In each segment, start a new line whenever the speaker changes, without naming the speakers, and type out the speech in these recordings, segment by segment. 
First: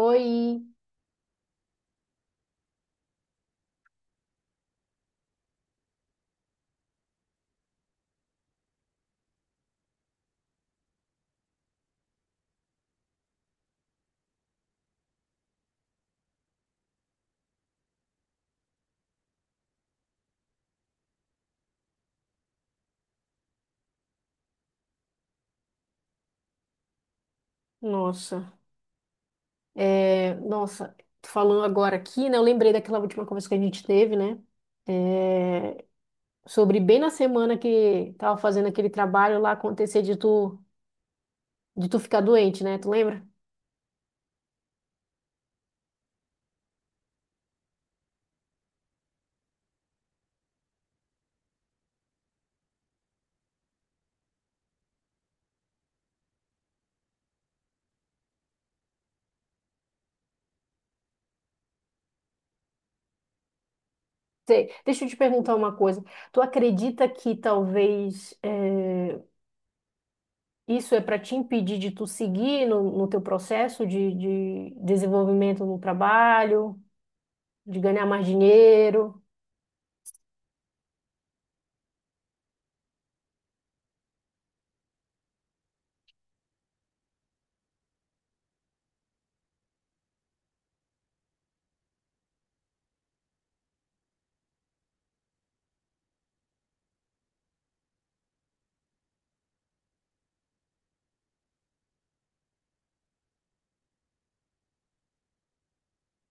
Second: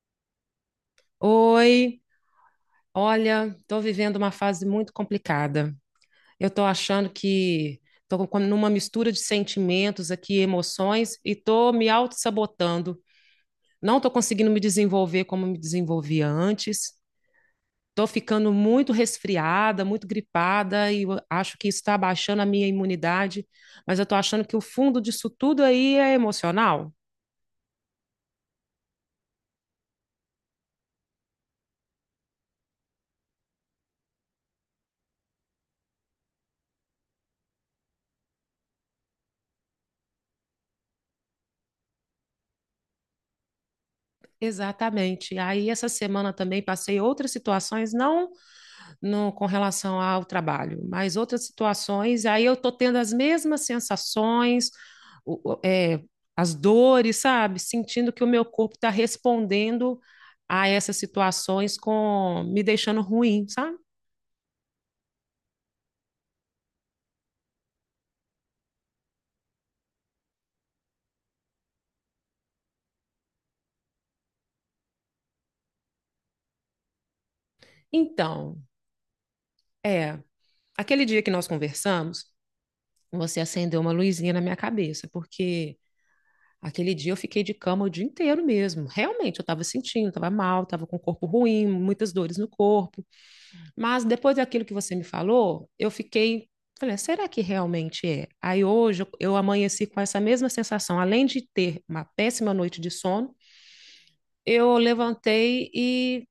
Oi,
Oi, olha, estou vivendo uma fase muito complicada. Eu estou achando que estou numa mistura de sentimentos aqui, emoções, e estou me auto-sabotando. Não estou conseguindo me desenvolver como me desenvolvia antes. Estou ficando muito resfriada, muito gripada, e eu acho que isso está abaixando a minha imunidade. Mas eu estou achando que o fundo disso tudo aí é emocional.
nossa, nossa, falando agora aqui, né? Eu lembrei daquela última conversa que a gente teve, né? É, Sobre bem na semana que tava fazendo aquele trabalho lá acontecer de tu ficar doente, né? Tu lembra?
Exatamente. Aí essa semana também passei outras situações, não no, com relação ao trabalho, mas outras situações, aí eu estou tendo as mesmas sensações, o- o- é, as dores, sabe? Sentindo que o meu corpo está respondendo a essas situações com me deixando ruim, sabe?
Sei. Deixa eu te perguntar uma coisa. Tu acredita que isso é para te impedir de tu seguir no teu processo de desenvolvimento no trabalho, de ganhar mais
Então,
dinheiro?
é, aquele dia que nós conversamos, você acendeu uma luzinha na minha cabeça, porque aquele dia eu fiquei de cama o dia inteiro mesmo. Realmente, eu estava sentindo, estava mal, estava com o corpo ruim, muitas dores no corpo. Mas depois daquilo que você me falou, eu fiquei. Falei, "Ah, será que realmente é?" Aí hoje eu amanheci com essa mesma sensação. Além de ter uma péssima noite de sono, eu levantei e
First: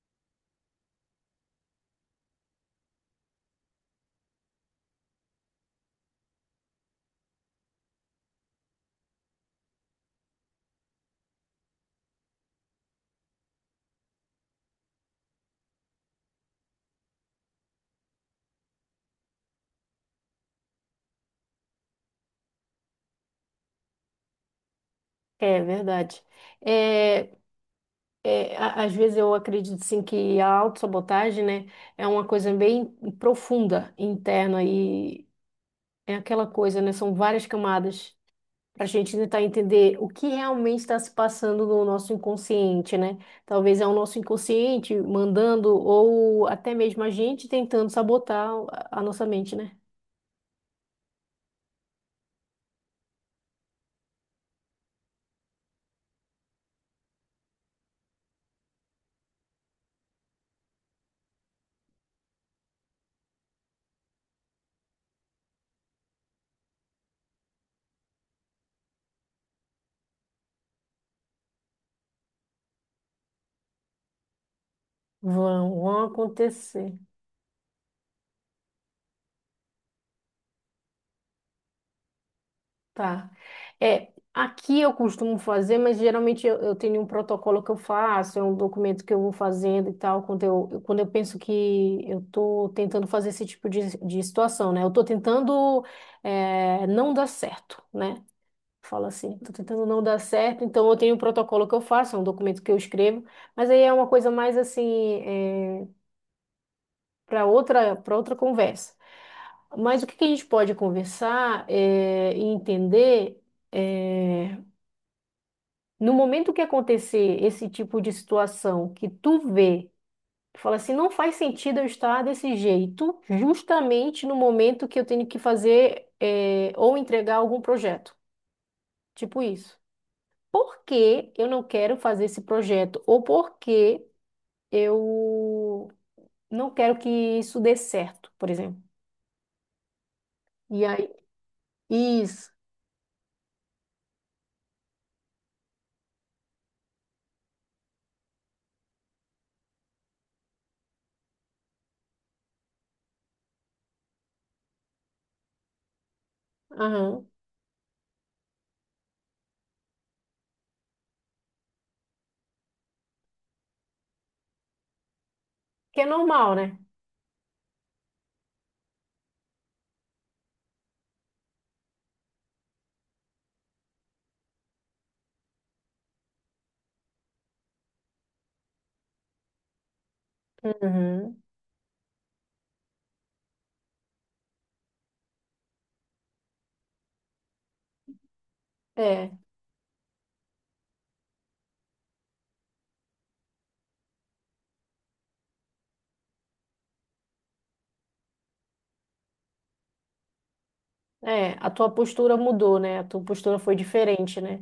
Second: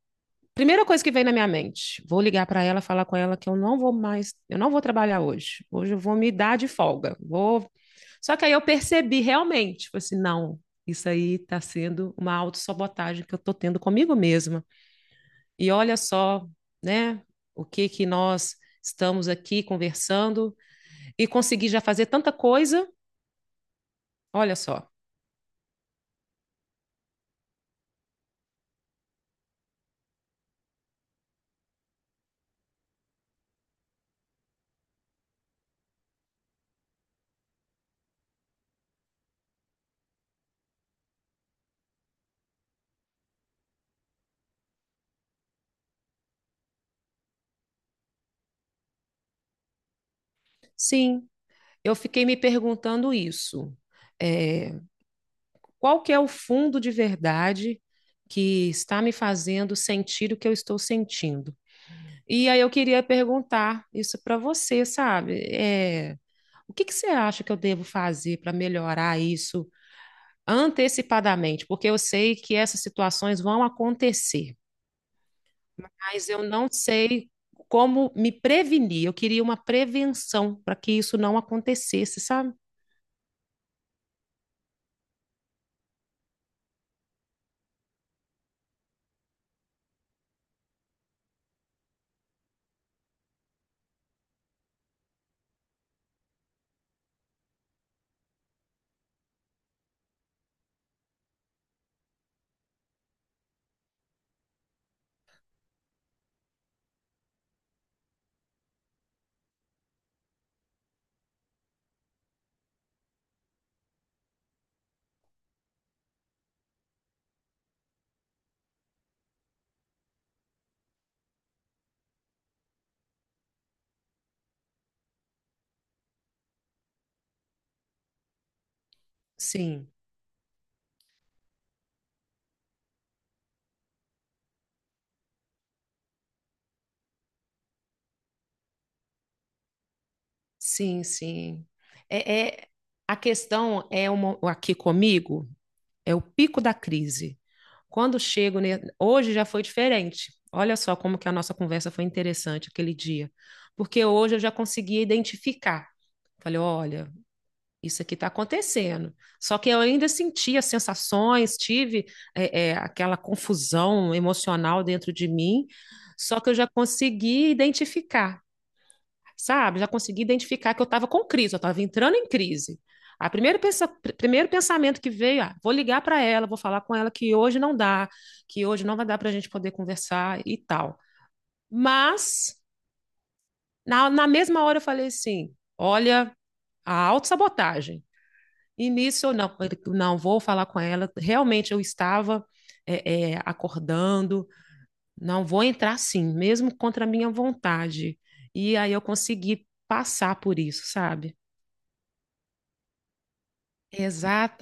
primeira coisa que vem na minha mente, vou ligar para ela, falar com ela que eu não vou mais, eu não vou trabalhar hoje. Hoje eu vou me dar de folga. Vou. Só que aí eu percebi realmente, tipo assim, não, isso aí está sendo uma autossabotagem que eu estou tendo comigo mesma. E olha só, né, o que que nós estamos aqui conversando e consegui já fazer tanta coisa. Olha só.
É verdade. É, Às vezes eu acredito assim que a autossabotagem, né, é uma coisa bem profunda, interna, e é aquela coisa, né, são várias camadas para a gente tentar entender o que realmente está se passando no nosso inconsciente, né? Talvez é o nosso inconsciente mandando ou até mesmo a gente tentando sabotar a nossa mente, né?
Sim, eu fiquei me perguntando isso. É, qual que é o fundo de verdade que está me fazendo sentir o que eu estou sentindo. E aí eu queria perguntar isso para você, sabe? O que que você acha que eu devo fazer para melhorar isso antecipadamente? Porque eu sei que essas situações vão acontecer,
Vão, vão
mas eu não
acontecer.
sei como me prevenir. Eu queria uma prevenção para que isso não acontecesse, sabe?
Tá. É, aqui eu costumo fazer, mas geralmente eu tenho um protocolo que eu faço, é um documento que eu vou fazendo e tal, quando eu penso que eu tô tentando fazer esse tipo de situação, né? Eu tô tentando não dar certo, né? Fala assim, tô tentando não dar certo, então eu tenho um protocolo que eu faço, é um documento que eu escrevo, mas aí é uma coisa mais assim, é, para outra conversa. Mas o que que a gente pode conversar é, e entender. é, No momento que acontecer esse tipo de situação que tu vê, tu fala assim, não faz sentido eu estar desse jeito, justamente no momento que eu tenho que fazer ou entregar algum projeto. Tipo isso.
Sim.
Por que eu não quero fazer esse projeto? Ou por que eu não quero que isso dê certo, por exemplo. E
Sim,
aí,
sim. É,
isso.
é- a questão é uma, aqui comigo é o pico da crise. Quando chego, ne- hoje já foi diferente. Olha só como que a nossa conversa foi interessante aquele dia, porque hoje eu já conseguia identificar. Falei, olha,
Aham.
isso aqui está acontecendo. Só que eu ainda sentia as sensações, tive aquela confusão emocional dentro de mim,
Que é
só que eu
normal,
já
né?
consegui identificar, sabe? Já consegui identificar que eu estava com crise, eu estava entrando em crise. A primeiro, pensa, primeiro pensamento que veio, ah, vou ligar para ela, vou falar com ela que hoje não dá, que hoje não vai dar para a gente poder conversar e tal.
Uhum.
Mas, na mesma hora eu falei assim, olha, a autossabotagem. E nisso
É,
eu não, não vou falar com ela, realmente eu estava acordando, não vou entrar assim, mesmo contra a minha vontade. E aí eu consegui passar por isso, sabe?
a tua postura mudou, né? A tua postura foi diferente, né?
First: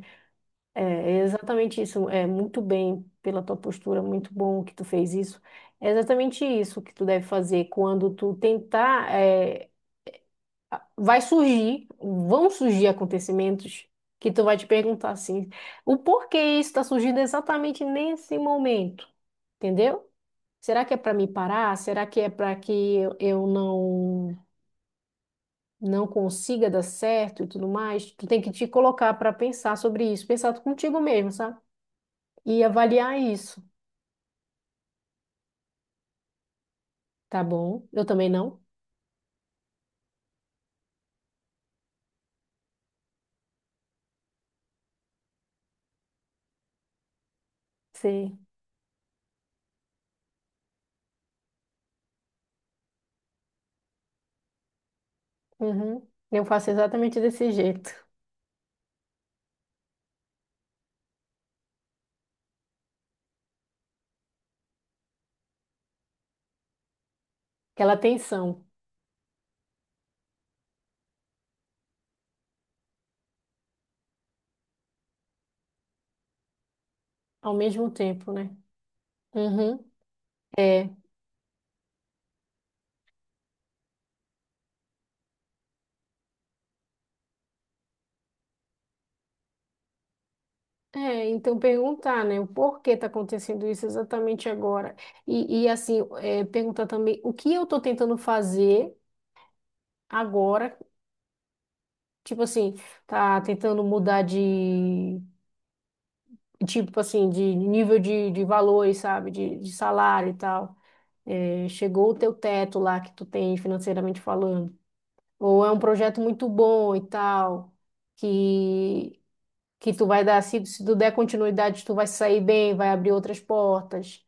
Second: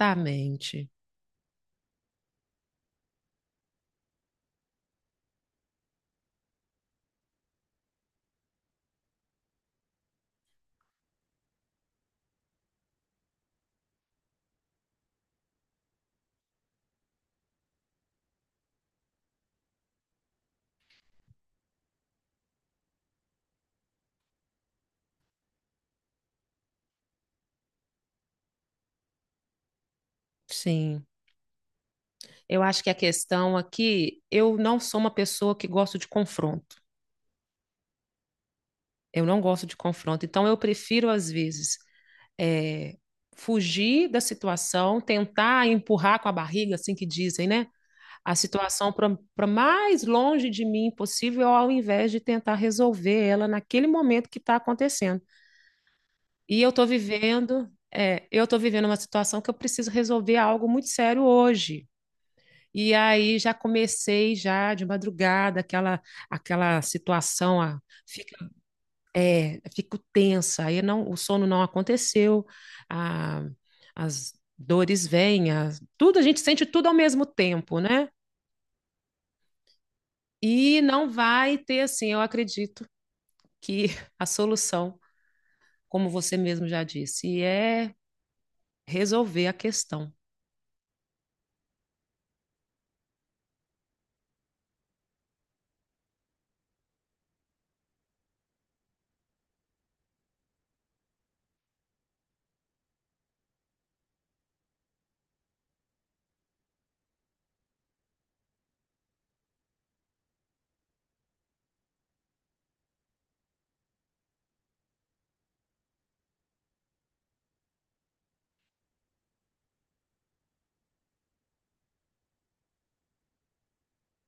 É, é exatamente isso. É muito bem pela tua postura, muito bom que tu fez isso. É exatamente isso que tu deve fazer quando tu tentar. Vai surgir, vão surgir acontecimentos que tu vai te perguntar assim, o porquê isso está surgindo exatamente nesse momento, entendeu? Será que é para me parar? Será que é para que eu não consiga dar certo e tudo mais? Tu tem que te colocar para pensar sobre isso, pensar contigo
Sim.
mesmo, sabe?
Eu
E
acho que a
avaliar
questão
isso.
aqui, eu não sou uma pessoa que gosto de confronto.
Tá bom. Eu também não.
Eu não gosto de confronto. Então, eu prefiro, às vezes, eh, fugir da situação, tentar empurrar com a barriga, assim que dizem, né? A
Sim.
situação para mais longe de mim possível, ao invés de tentar resolver ela naquele momento que está acontecendo.
Uhum. Eu
E
faço
eu estou
exatamente desse
vivendo,
jeito.
eu estou vivendo uma situação que eu preciso resolver algo muito sério hoje. E aí já comecei já de madrugada aquela aquela situação a,
Aquela
fica
tensão
é fico tensa aí não o sono não aconteceu a- as dores vêm as- tudo a gente sente tudo ao mesmo
ao
tempo,
mesmo
né,
tempo, né? Uhum.
e
É.
não vai ter assim, eu acredito que a solução como você mesmo já disse é resolver a questão.
É, então perguntar, né, o porquê tá acontecendo isso exatamente agora. E assim, é, perguntar também o que eu tô tentando fazer agora, tipo assim, tá tentando mudar de, tipo assim, de nível de valores, sabe, de salário e tal. É, chegou o teu teto lá que tu tem financeiramente falando. Ou é um projeto muito bom e tal, que que tu vai dar, se tu der continuidade, tu vai sair bem, vai abrir outras portas.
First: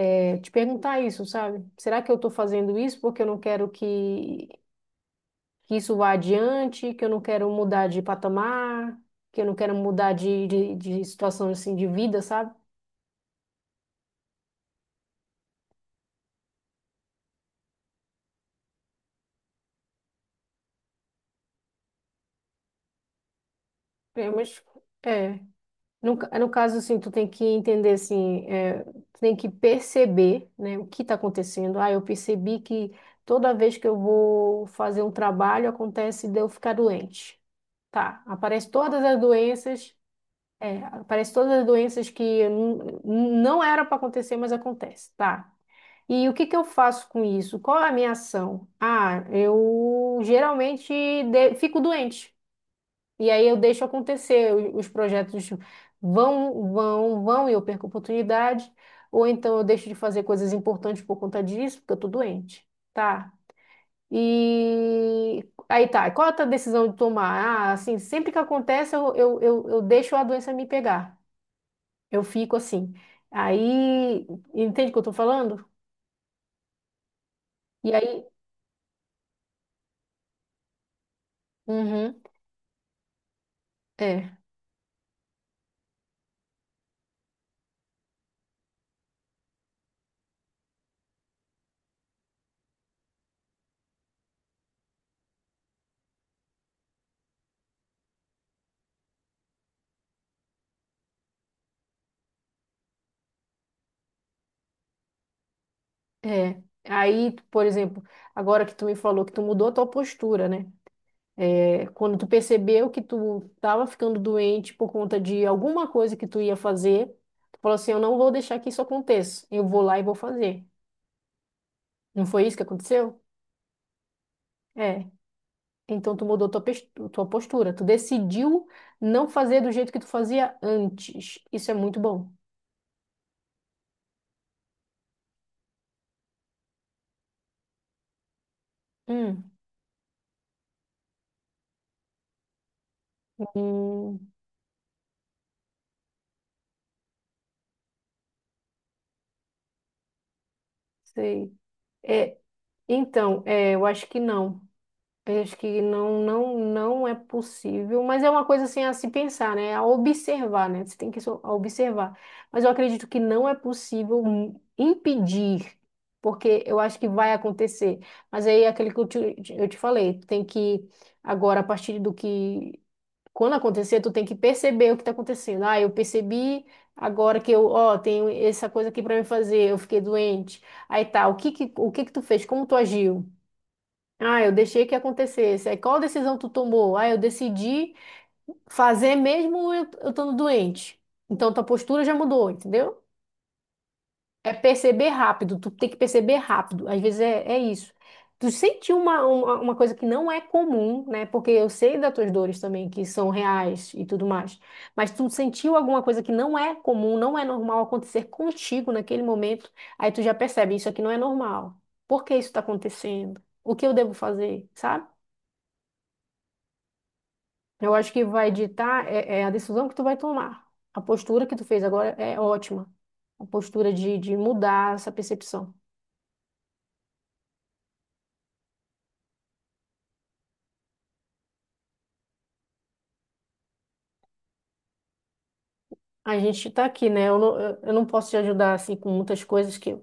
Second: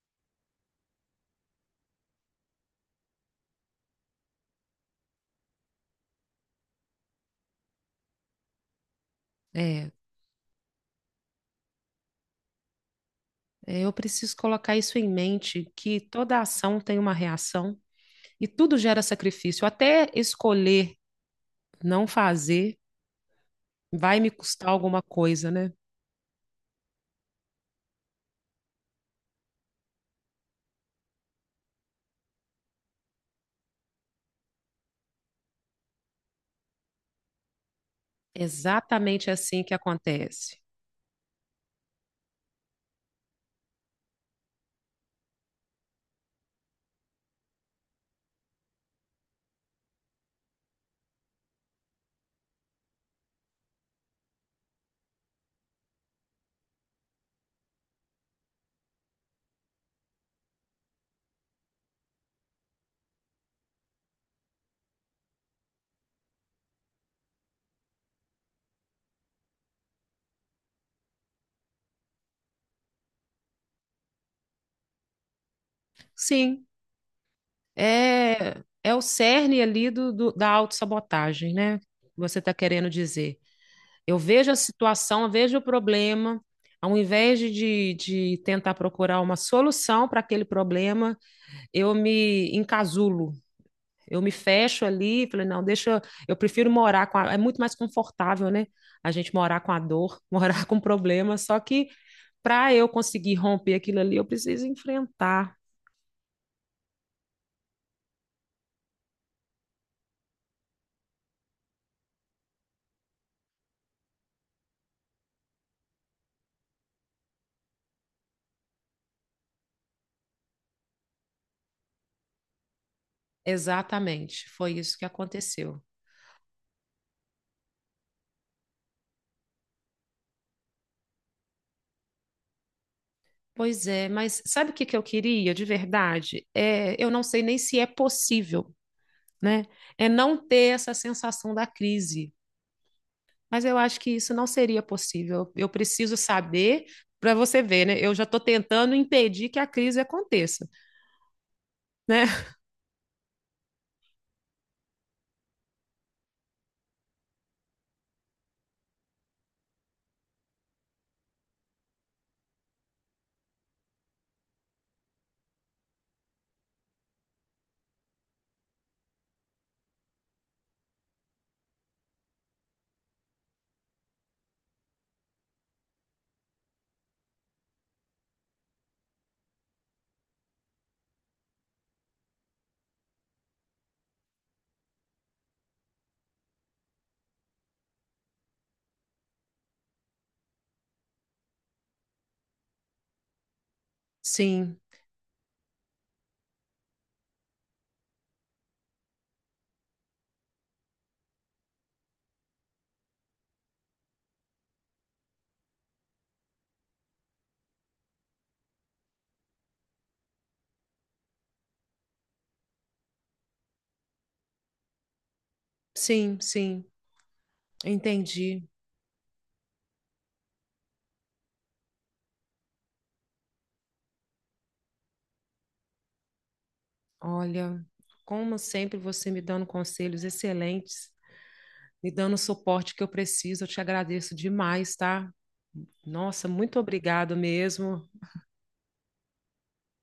É, te perguntar isso, sabe? Será que eu tô fazendo isso porque eu não quero que isso vá adiante, que eu não quero mudar de patamar, que eu não quero
é
mudar de situação assim de vida, sabe?
eu preciso colocar isso em mente que toda ação tem uma reação. E tudo gera sacrifício. Até escolher não fazer vai
É,
me
mas
custar alguma
é,
coisa, né?
No caso, assim, tu tem que entender, assim, é, tu tem que perceber, né, o que está acontecendo. Ah, eu percebi que toda vez que eu vou fazer um trabalho, acontece de eu ficar doente. Tá, aparece todas as
Exatamente assim que
doenças,
acontece.
aparece todas as doenças não era para acontecer, mas acontece, tá? E o que que eu faço com isso? Qual é a minha ação? Ah, eu geralmente fico doente. E aí eu deixo acontecer, os projetos vão, vão, vão e eu perco a oportunidade, ou então eu deixo de fazer coisas importantes por conta disso, porque eu tô doente, tá? E aí tá, qual é a tua decisão de tomar? Ah, assim, sempre que acontece eu deixo a doença me pegar, eu fico assim. Aí, entende o que eu tô falando?
Sim,
E aí,
é, é o cerne ali da autossabotagem, né?
uhum,
Você está querendo dizer. Eu
é,
vejo a situação, eu vejo o problema, ao invés de tentar procurar uma solução para aquele problema, eu me encasulo. Eu me fecho ali, falei, não, deixa, eu prefiro morar com a, é muito mais confortável, né? A gente morar com a dor, morar com o problema, só que para eu conseguir romper aquilo ali, eu preciso enfrentar.
é. Aí, por exemplo, agora que tu me falou que tu mudou a tua postura, né? É, quando tu percebeu que tu estava ficando doente por conta de alguma coisa que tu ia fazer, tu falou assim, eu não vou deixar que isso aconteça. Eu vou lá e vou fazer. Não foi isso que aconteceu?
Exatamente, foi isso que
É.
aconteceu.
Então tu mudou tua postura. Tu decidiu não fazer do jeito que tu fazia antes. Isso é muito bom.
Pois é, mas sabe o que que eu queria de verdade? É, eu não sei nem se é possível,
Hum,
né? É não ter essa sensação da crise. Mas eu acho que
hum,
isso não seria possível. Eu preciso saber, para você ver, né? Eu já estou tentando impedir que a crise aconteça,
sei.
né?
É, então, é, eu acho que não. Eu acho que não, não é possível, mas é uma coisa assim a se pensar, né? A observar, né? Você tem que observar. Mas eu acredito que não é possível impedir, porque eu acho que vai acontecer. Mas aí é aquele que eu te falei, tu tem que agora a partir do que quando acontecer, tu tem que perceber o que está acontecendo. Ah, eu percebi agora que eu, ó, tenho essa coisa aqui para me fazer, eu fiquei doente. Aí tá, o que que tu fez? Como tu agiu? Ah, eu deixei que acontecesse. Aí, qual decisão tu tomou? Ah, eu decidi fazer mesmo eu estando doente. Então, tua postura já mudou, entendeu? É
Sim,
perceber rápido, tu tem que perceber rápido. Às vezes é, é isso. Tu sentiu uma coisa que não é comum, né? Porque eu sei das tuas dores também, que são reais e tudo mais. Mas tu sentiu alguma coisa que não é comum, não é normal acontecer contigo naquele momento. Aí tu já percebe, isso aqui não é normal. Por que isso está acontecendo? O que eu devo fazer, sabe?
sim, sim,
Eu acho que vai
entendi.
ditar é a decisão que tu vai tomar. A postura que tu fez agora é ótima. A postura de mudar essa percepção.
Olha, como sempre você me dando conselhos excelentes, me dando o suporte que eu preciso, eu te agradeço demais, tá?
A
Nossa,
gente
muito
tá aqui, né?
obrigado
Eu não
mesmo.
posso te ajudar assim com muitas coisas que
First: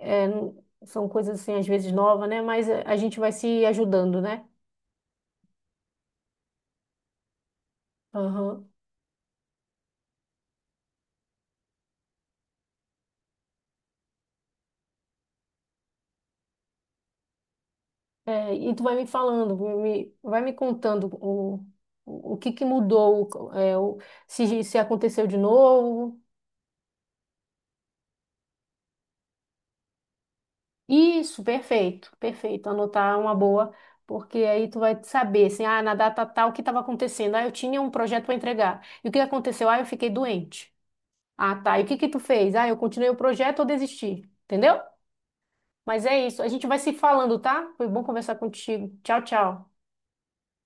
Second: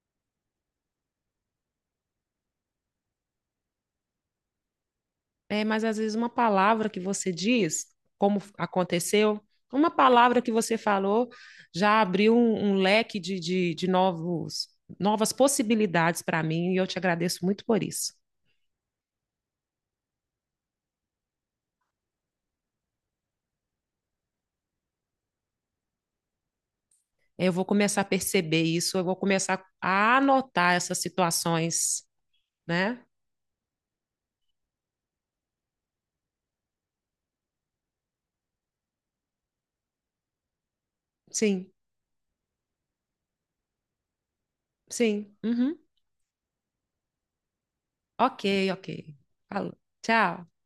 são coisas assim às vezes novas, né? Mas é, a gente vai se ajudando, né?
É, mas às vezes uma palavra que você diz, como
Aham.
aconteceu, uma palavra que você falou já abriu um, um leque de novos, novas possibilidades para mim e eu te agradeço muito por isso.
É, e tu vai me falando, vai me contando o que que mudou, se, se aconteceu de novo.
Eu vou começar a perceber isso, eu vou começar a anotar essas
Isso,
situações,
perfeito, perfeito.
né?
Anotar é uma boa, porque aí tu vai saber, assim, ah, na data tal, o que estava acontecendo? Ah, eu tinha um projeto para entregar. E o que aconteceu? Ah, eu fiquei doente. Ah,
Sim,
tá. E o que que tu fez? Ah, eu continuei o projeto ou desisti? Entendeu?
sim. Uhum.
Mas é isso. A gente vai se falando, tá? Foi bom conversar
Ok, ok.
contigo. Tchau,
Falou.
tchau.
Tchau.